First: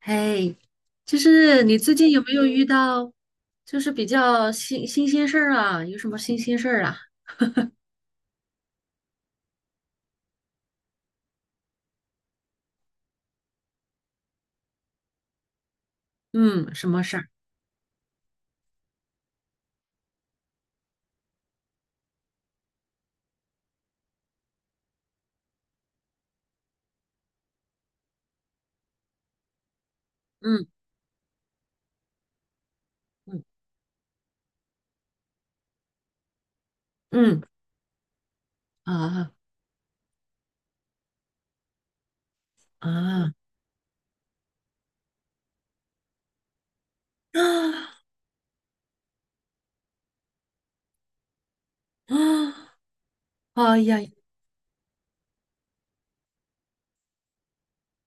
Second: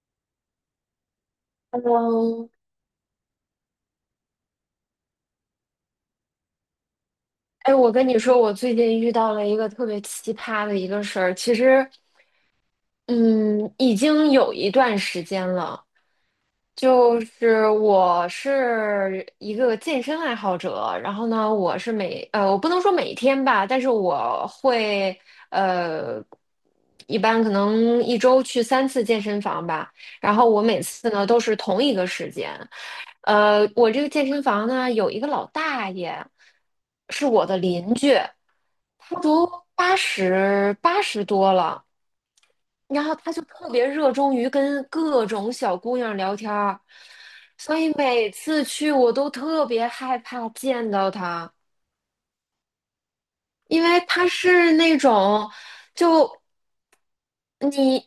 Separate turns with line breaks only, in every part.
嘿，就是你最近有没有
嗯，
遇到，就是比较新鲜事儿啊？有什么新鲜事儿啊？
哎，我跟你说，我最近遇到了一个特别奇葩的一个事儿。其实，嗯，已经有一段时间了。
嗯，什么事
就
儿？
是我是一个健身爱好者，然后呢，我是我不能说每天吧，但是我会呃，一般可能一周去三次健身房吧，然后我
嗯
每次呢都是同一个时间，
嗯
我这个健身房呢有一个老大爷，是
嗯
我的邻居，他
啊
都八十多了。然后
啊
他就特别热衷于跟各种小姑娘聊天儿，所以
啊
每次去我都特别害怕见到他，
啊！哎
因
呀，
为他是那种就。你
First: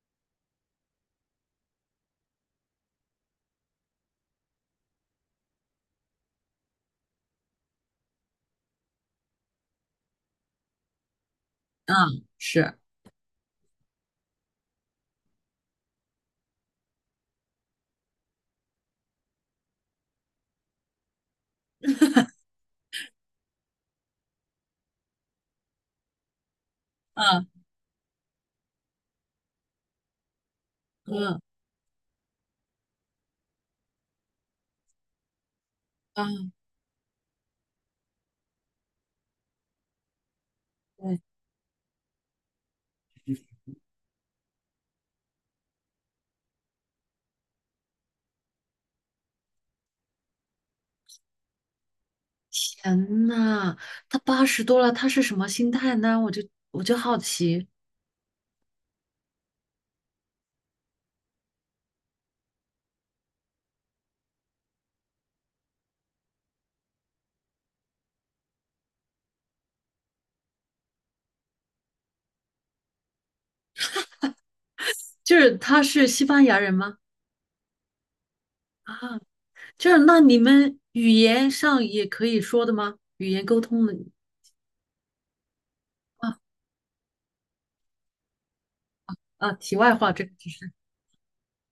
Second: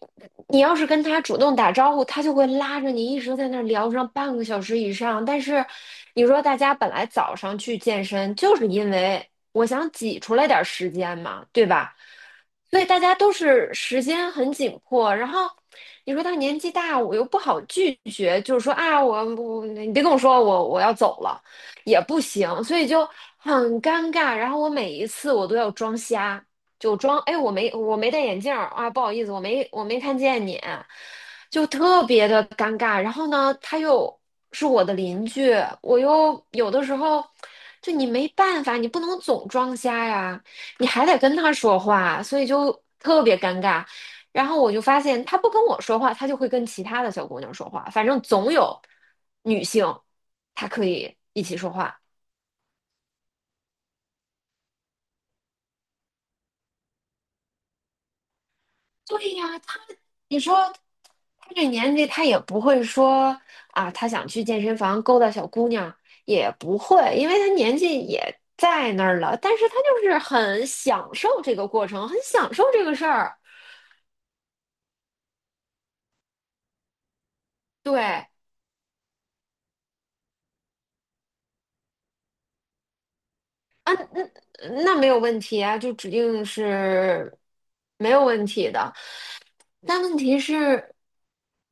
你要是跟他主动打招呼，他就会拉着你一直在那儿聊上半个小时以上。但是你说大家本来早上去健身，就是因为我想挤出来点儿时间嘛，对
啊
吧？
是，
所以大家都是时间很紧迫。然后你说他年纪大，我又不好拒绝，就是说啊，我你别跟我说我要走了，也不行，所以就很尴尬。然后我每一次我都要装瞎。就装，哎，
啊
我没戴眼镜儿啊，不好意思，我没看见你，
嗯
就特别的尴尬。然后呢，他又是我的邻居，我
啊，
又有的时候就你没办法，你不能总装瞎呀，你还得
对，
跟他说话，所以就特别尴尬。然后我就发现他不跟我说话，他就会跟其他的小姑娘说话，反正总有女性，她可以一起说话。
天呐，他八十多了，他是什么心态呢？我就好奇，
对呀，他，你说他这年纪，他也不会说啊，他想去健身房勾搭小姑娘，也不会，因为他年纪也在那儿了。但是他就是很享受这个过程，很享受这个事儿。
就是他是西班牙人吗？
对，
啊，就是那你们语言上也可以说的吗？语言沟通的
那没有问题啊，就指定是没有问题的。
啊，题外
但
话，
问
这个
题
就是
是，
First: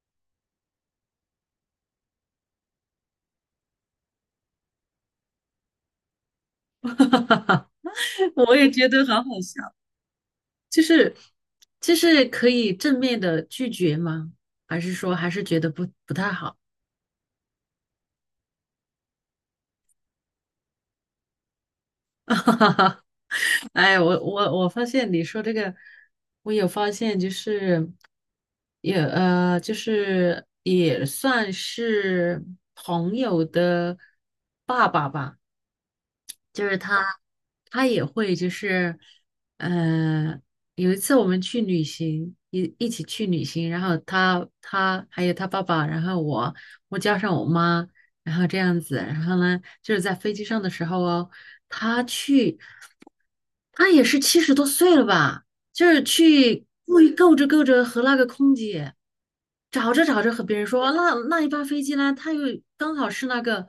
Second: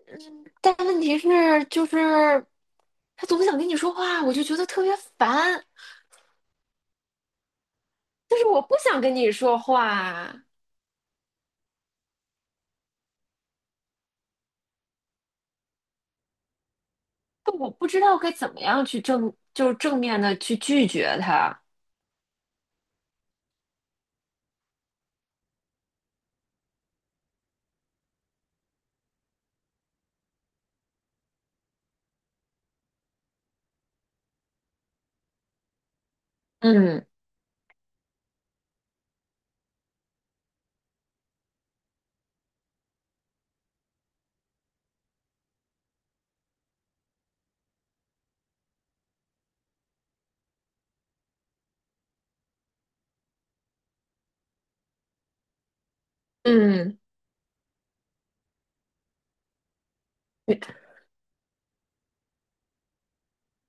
嗯，但问题是，就是他总想跟你说话，我就觉得特别烦。但是
我
我
也
不
觉
想
得好
跟
好
你说
笑，
话。
就是就是可以正面的拒绝吗？还是说还是觉得不太好？
但我不知道该怎么样去正，就是正面的去拒绝他。
哎，我发现你说这个，我有发现，就是也就是也算是朋友的爸爸吧。就是他，
嗯
他也会就是，呃，有一次我们去旅行，一起去旅行，然后他还有他爸爸，然后我加上我妈，然后这样子，然后呢，就是在飞机上的时候哦，他去，他也是七十多岁了吧？就是去
嗯，
故意够着够着和那个空姐，找着找着和别
眉
人说，那一班飞机呢，它又刚好是那个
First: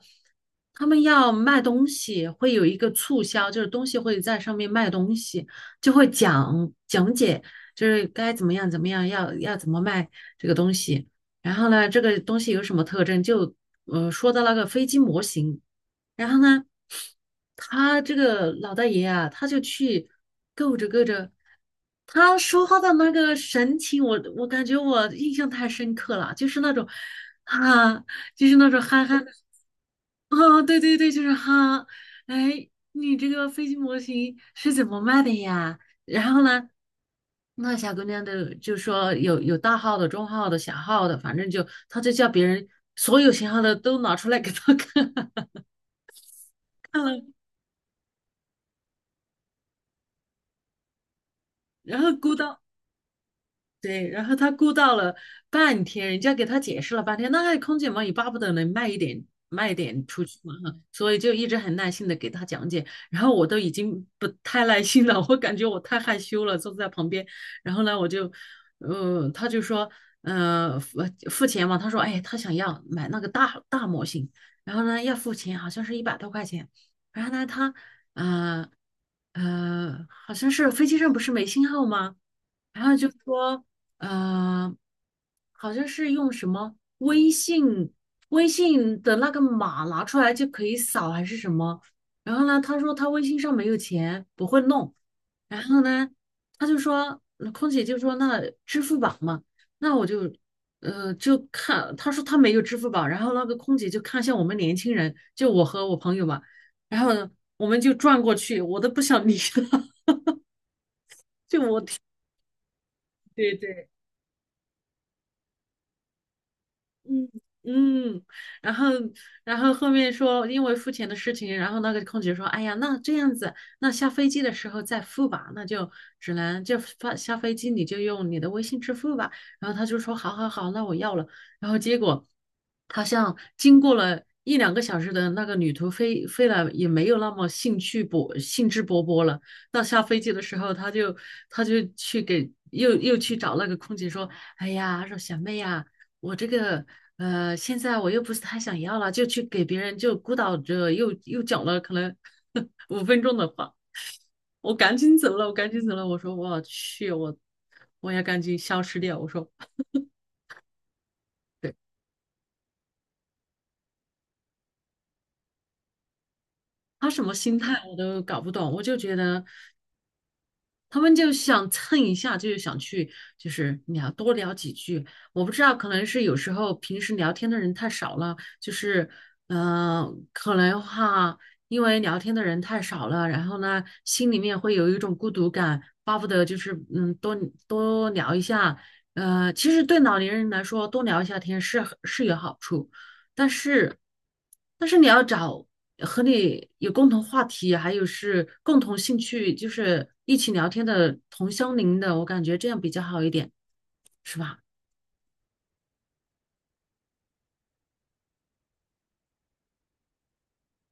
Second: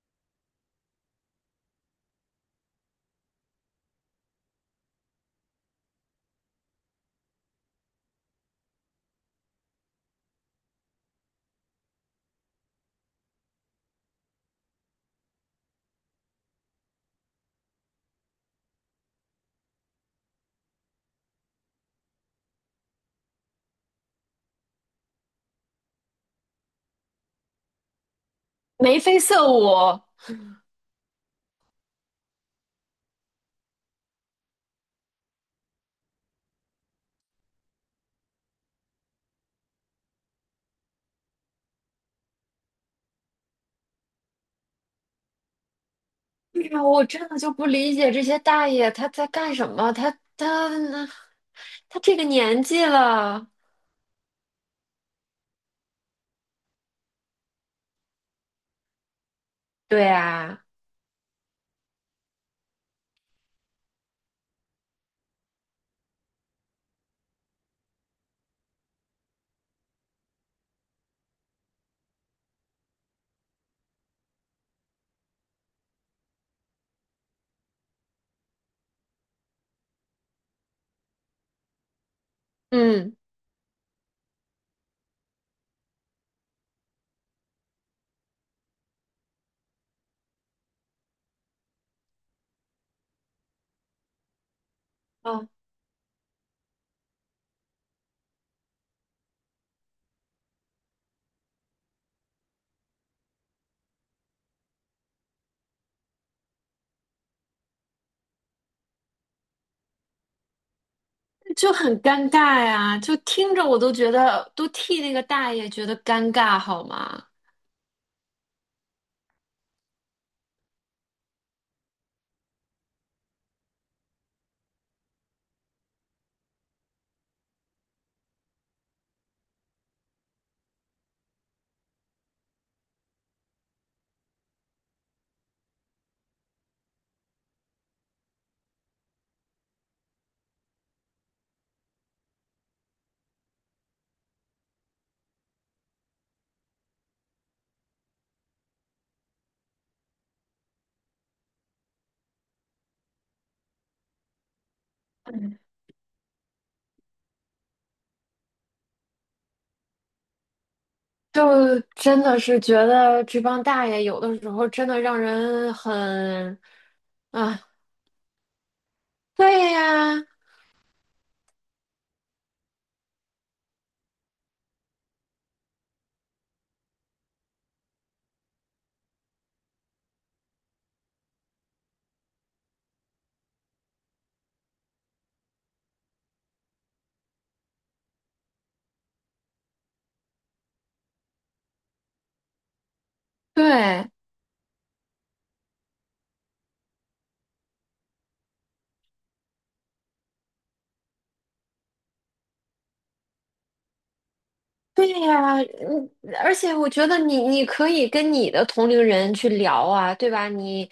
他们要卖东西，会有一个促销，就是东西会在上面卖东西，就会讲解，就是该怎么样怎么样，要怎么卖这个东西，然后呢，这个东西有什么特征，就说到那个飞机模型。然后呢，他这个老大爷啊，他就去够着够着，他说话的那个神情，我感觉我印象太深刻了，就是那种啊，就是那种
眉
憨
飞
憨的。
色舞。
啊，对对对，就是哈，哎，你这个飞机模型是怎么卖的呀？然后呢，那小姑娘的就说有大号的、中号的、小号的，反正就她就叫别人所有型号的都拿出来给她看，
哎呀，
看
我
了。
真的就不理解这些大爷他在干什么？他他
然后
这个
估到，
年纪了，
对，然后他估到了半天，人家给他解释了半天，那空姐嘛也巴不得能卖一点卖一点
对
出去嘛
啊，
哈，所以就一直很耐心的给他讲解，然后我都已经不太耐心了，我感觉我太害羞了，坐在旁边，然后呢我就，他就说，呃，付付钱嘛，他说，哎，他想要买那个大模型，然后呢要付钱，好像是一百多块钱，然后呢他，呃好像是飞机上不是没信号吗？然后就
嗯，
说，呃，好像是用什么微信的那个码拿出来就可以扫还是什么。然后呢，他说他微信上没有钱，不会弄。
哦，
然后呢，他就说，那空姐就说那支付宝嘛，那我就就看，他说他没有支付宝。然后那个空姐就看向我们年轻人，就我和我朋友嘛。然后呢，我们就转过去，我都不想理他，就
就
我
很尴尬呀，就
对
听着我
对。
都觉得都替那个大爷觉得尴尬，好吗？
嗯嗯，然后然后后面说因为付钱的事情，然后那个空姐说，哎呀，那这样子，那下飞机的时候再付吧，那就只能就发下飞机你就用你的微信支付吧。然后他就说，好好好，那我要了。然后结果好像经过了一两个小时的那个旅途飞了，也没有那么兴致勃勃了。到下飞机的时候，他就去给又去找那个空姐说，哎呀，说小妹呀。我这个现在我又不是太想要了，就去给别人就孤岛着，又讲了可能 五分钟的话，我赶紧走了，我
嗯，
赶紧走了。我说我去，我要赶紧消失掉。我说，对，
就真的是觉得这帮大爷有的时候真的让人很。
他什么心
啊，
态我都搞不懂，我就觉得。
对呀，
他们就想蹭一下，就是想去，就是聊多聊几句。我不知道，可能是有时候平时聊天的人太少了，就是，嗯、可能哈，因为聊天的人太少了，然后呢，心里面会有一种孤独感，巴不得就是，嗯，多多聊一下。其实对老年人来说，多聊一下天是有好处。但是，
对
但是你要找和你有共同话题，还有是共同兴趣，就是一起聊天的同乡邻的，我感觉这样比较好一点，是吧？
对呀，嗯，而且我觉得你可以跟你的同龄人去聊啊，对吧？你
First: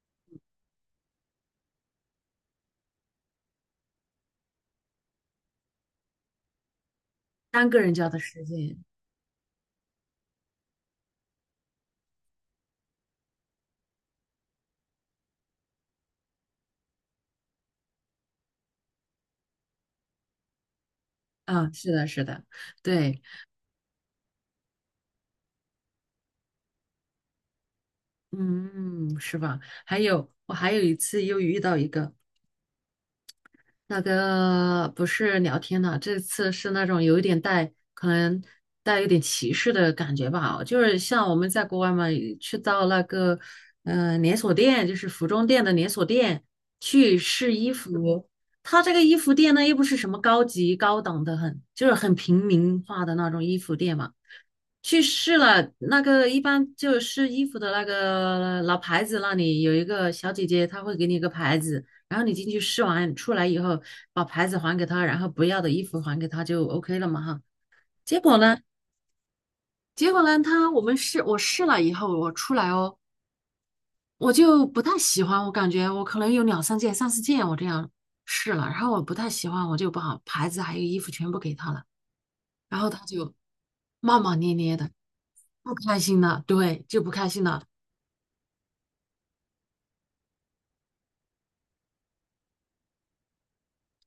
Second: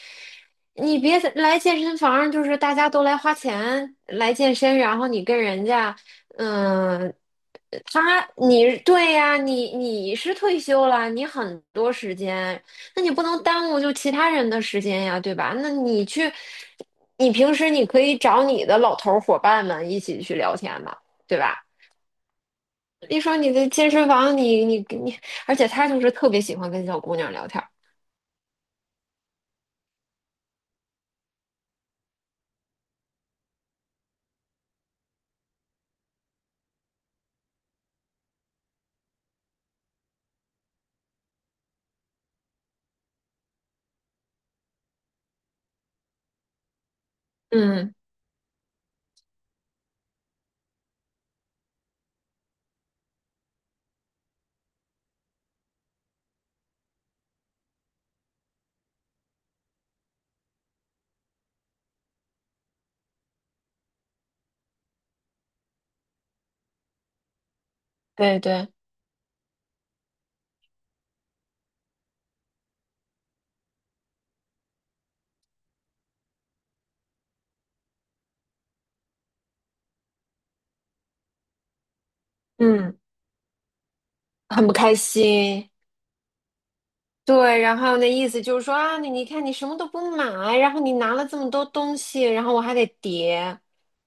你别来健身房，就是大家都来花钱来健身，然后你跟人家，嗯，
单个人交的
他
时
你
间
对呀，你是退休了，你很多时间，那你不能耽误就其他人的时间呀，对吧？那你去，你平时你可以找你的老头儿伙伴们一起去聊天嘛，对吧？
啊，是的，是的，
一
对，
说你的健身房，你，而且他就是特别喜欢跟小姑娘聊天儿。
嗯，是吧？还有，我还有一次又遇到一个。那个不是聊天的，这次是那种有一点带，可能带有点歧视的感觉吧。就是像我们在国外嘛，去到那个连锁店，就是服装店的连锁店去试衣
嗯，
服，他这个衣服店呢又不是什么高级高档的很，就是很平民化的那种衣服店嘛。去试了，那个一般就试衣服的那个老牌子那里有一个小姐姐，她会给你一个牌子，然后你进去试完出来以后，把牌子还给她，然后不要的衣服还给她就 OK 了嘛哈。结果
对
呢，
对，
结果呢，她我们试我试了以后，我出来哦，我就不太喜欢，我感觉我可能有两三件、三四件我这样试了，然后我不太喜欢，我就把牌子还有衣服全部给她了，然后
嗯，
她就骂骂咧
很不
咧的，
开心。
不开心了，对，就不开心
对，
了。
然后那意思就是说啊，你看你什么都不买，然后你拿了这么多东西，然后我还得叠。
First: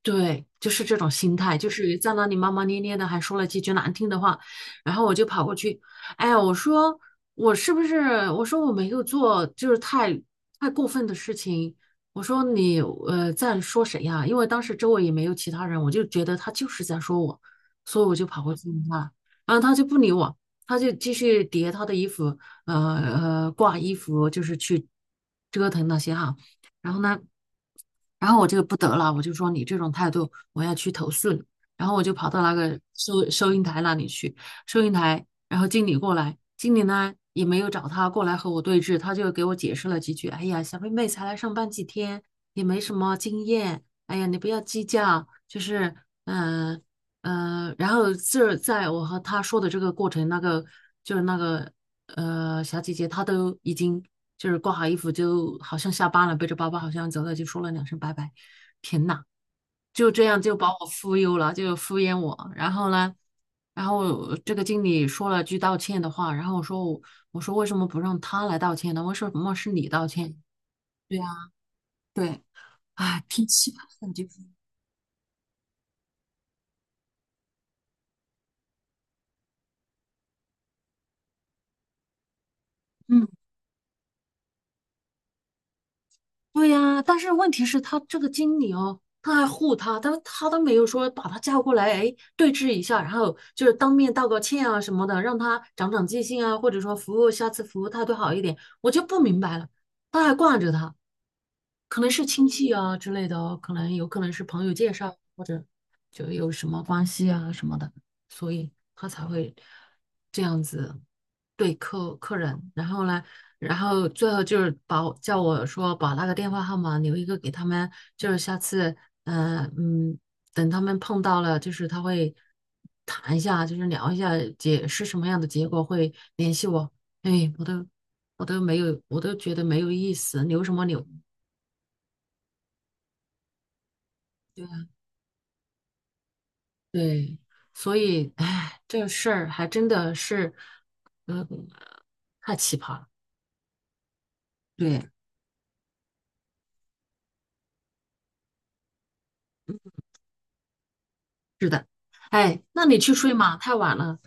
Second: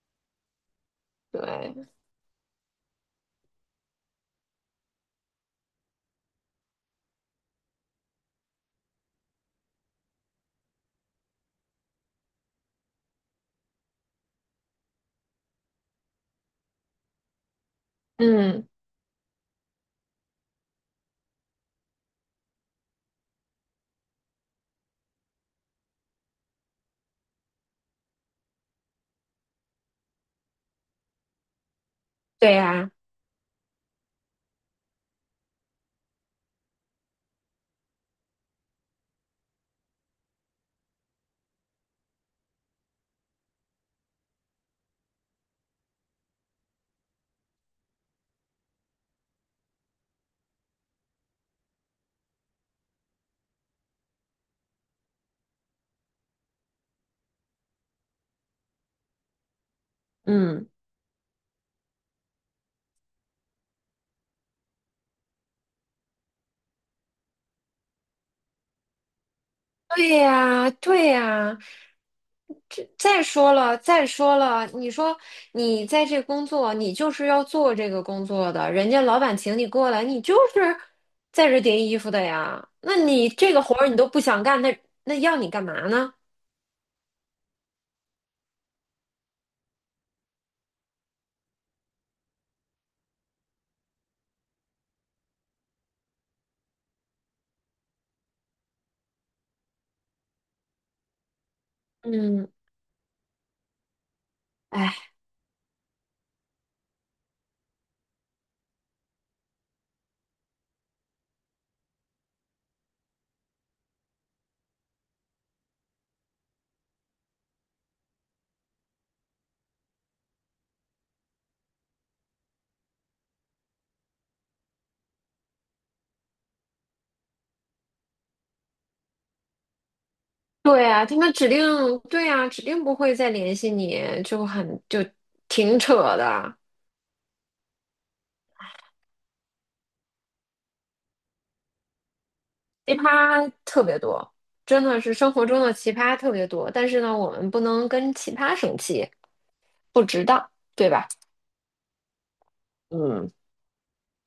对，就是这种心态，就
对，
是在那里骂骂咧咧的，还说了几句难听的话，然后我就跑过去，哎呀，我说我是不是？我说我没有做，就是太过分的事情。我说你在说谁呀？因为当时周围也没有其他人，我就觉得他就是在说我，所以我就跑过
嗯，
去问他，然后他就不理我，他就继续叠他的衣服，呃挂衣服，就是去折腾那些哈。然后呢，然后我就不得了，我就说你这种态度，我要去投诉你。然后我就跑到
对
那个
呀、
收银台那里去，收银台，然后经理过来，经理呢也没有找他过来和我对峙，他就给我解释了几句。哎呀，小妹妹才来上班几天，也没什么经验，哎呀，你不要计较，就是嗯、呃然后这在我和他说的这个过程，那个就是那个小姐姐，她都已经就是挂好衣服，就好像下班了，背着包包好像走了，就说了两声拜拜。天呐，就这样就
嗯。
把我忽悠了，就敷衍我。然后呢，然后这个经理说了句道歉的话，然后我说我说为什么不让他来道歉呢？为什么是你道
对
歉？
呀，对
对呀，
呀，
对，
这再
哎，脾
说
气
了，
吧，
再
感觉，
说了，你说你在这工作，你就是要做这个工作的，人家老板请你过来，你就是在这叠衣服的呀。那
嗯。
你这个活儿你都不想干，那要你干嘛呢？
对呀，但是问题是，他这个经理哦，他还护他，但是他都没有说把他叫过来，哎，对峙一下，然后就是当面道个歉啊什么的，让他长长记性啊，或者说服务下次服务态度好一点，我就不明白了，他还惯着他，可能是亲
嗯，
戚啊之类的哦，可能有可能是朋友介
哎，
绍，或者就有什么关系啊什么的，所以他才会这样子对客人。然后呢，然后最后就是把我叫我说把那个电话号码留一个给他们，就是下次，嗯、呃嗯，等他们碰到了，就是他会谈一下，就是聊一下解是什么样的结果，会联系我。哎，我都没有，我都觉得没有意思，留什
对
么留？
呀，他们指定，对呀，指定不会再联系你，就挺扯的。
对，所以，哎，这事儿还真的是，嗯，太奇葩
奇
了。
葩特别多，真
对，
的是生活中的奇葩特别多。但是呢，我们不能跟奇葩生气，不值当，对吧？
是的。哎，那你去
嗯，
睡嘛，太晚了，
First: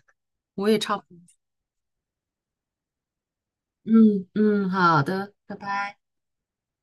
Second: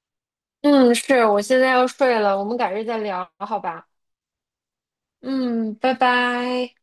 我也
嗯，
差不多。
是，我现在要睡了，我们改日再聊，好吧？
嗯嗯，好的，拜
嗯，拜
拜。
拜。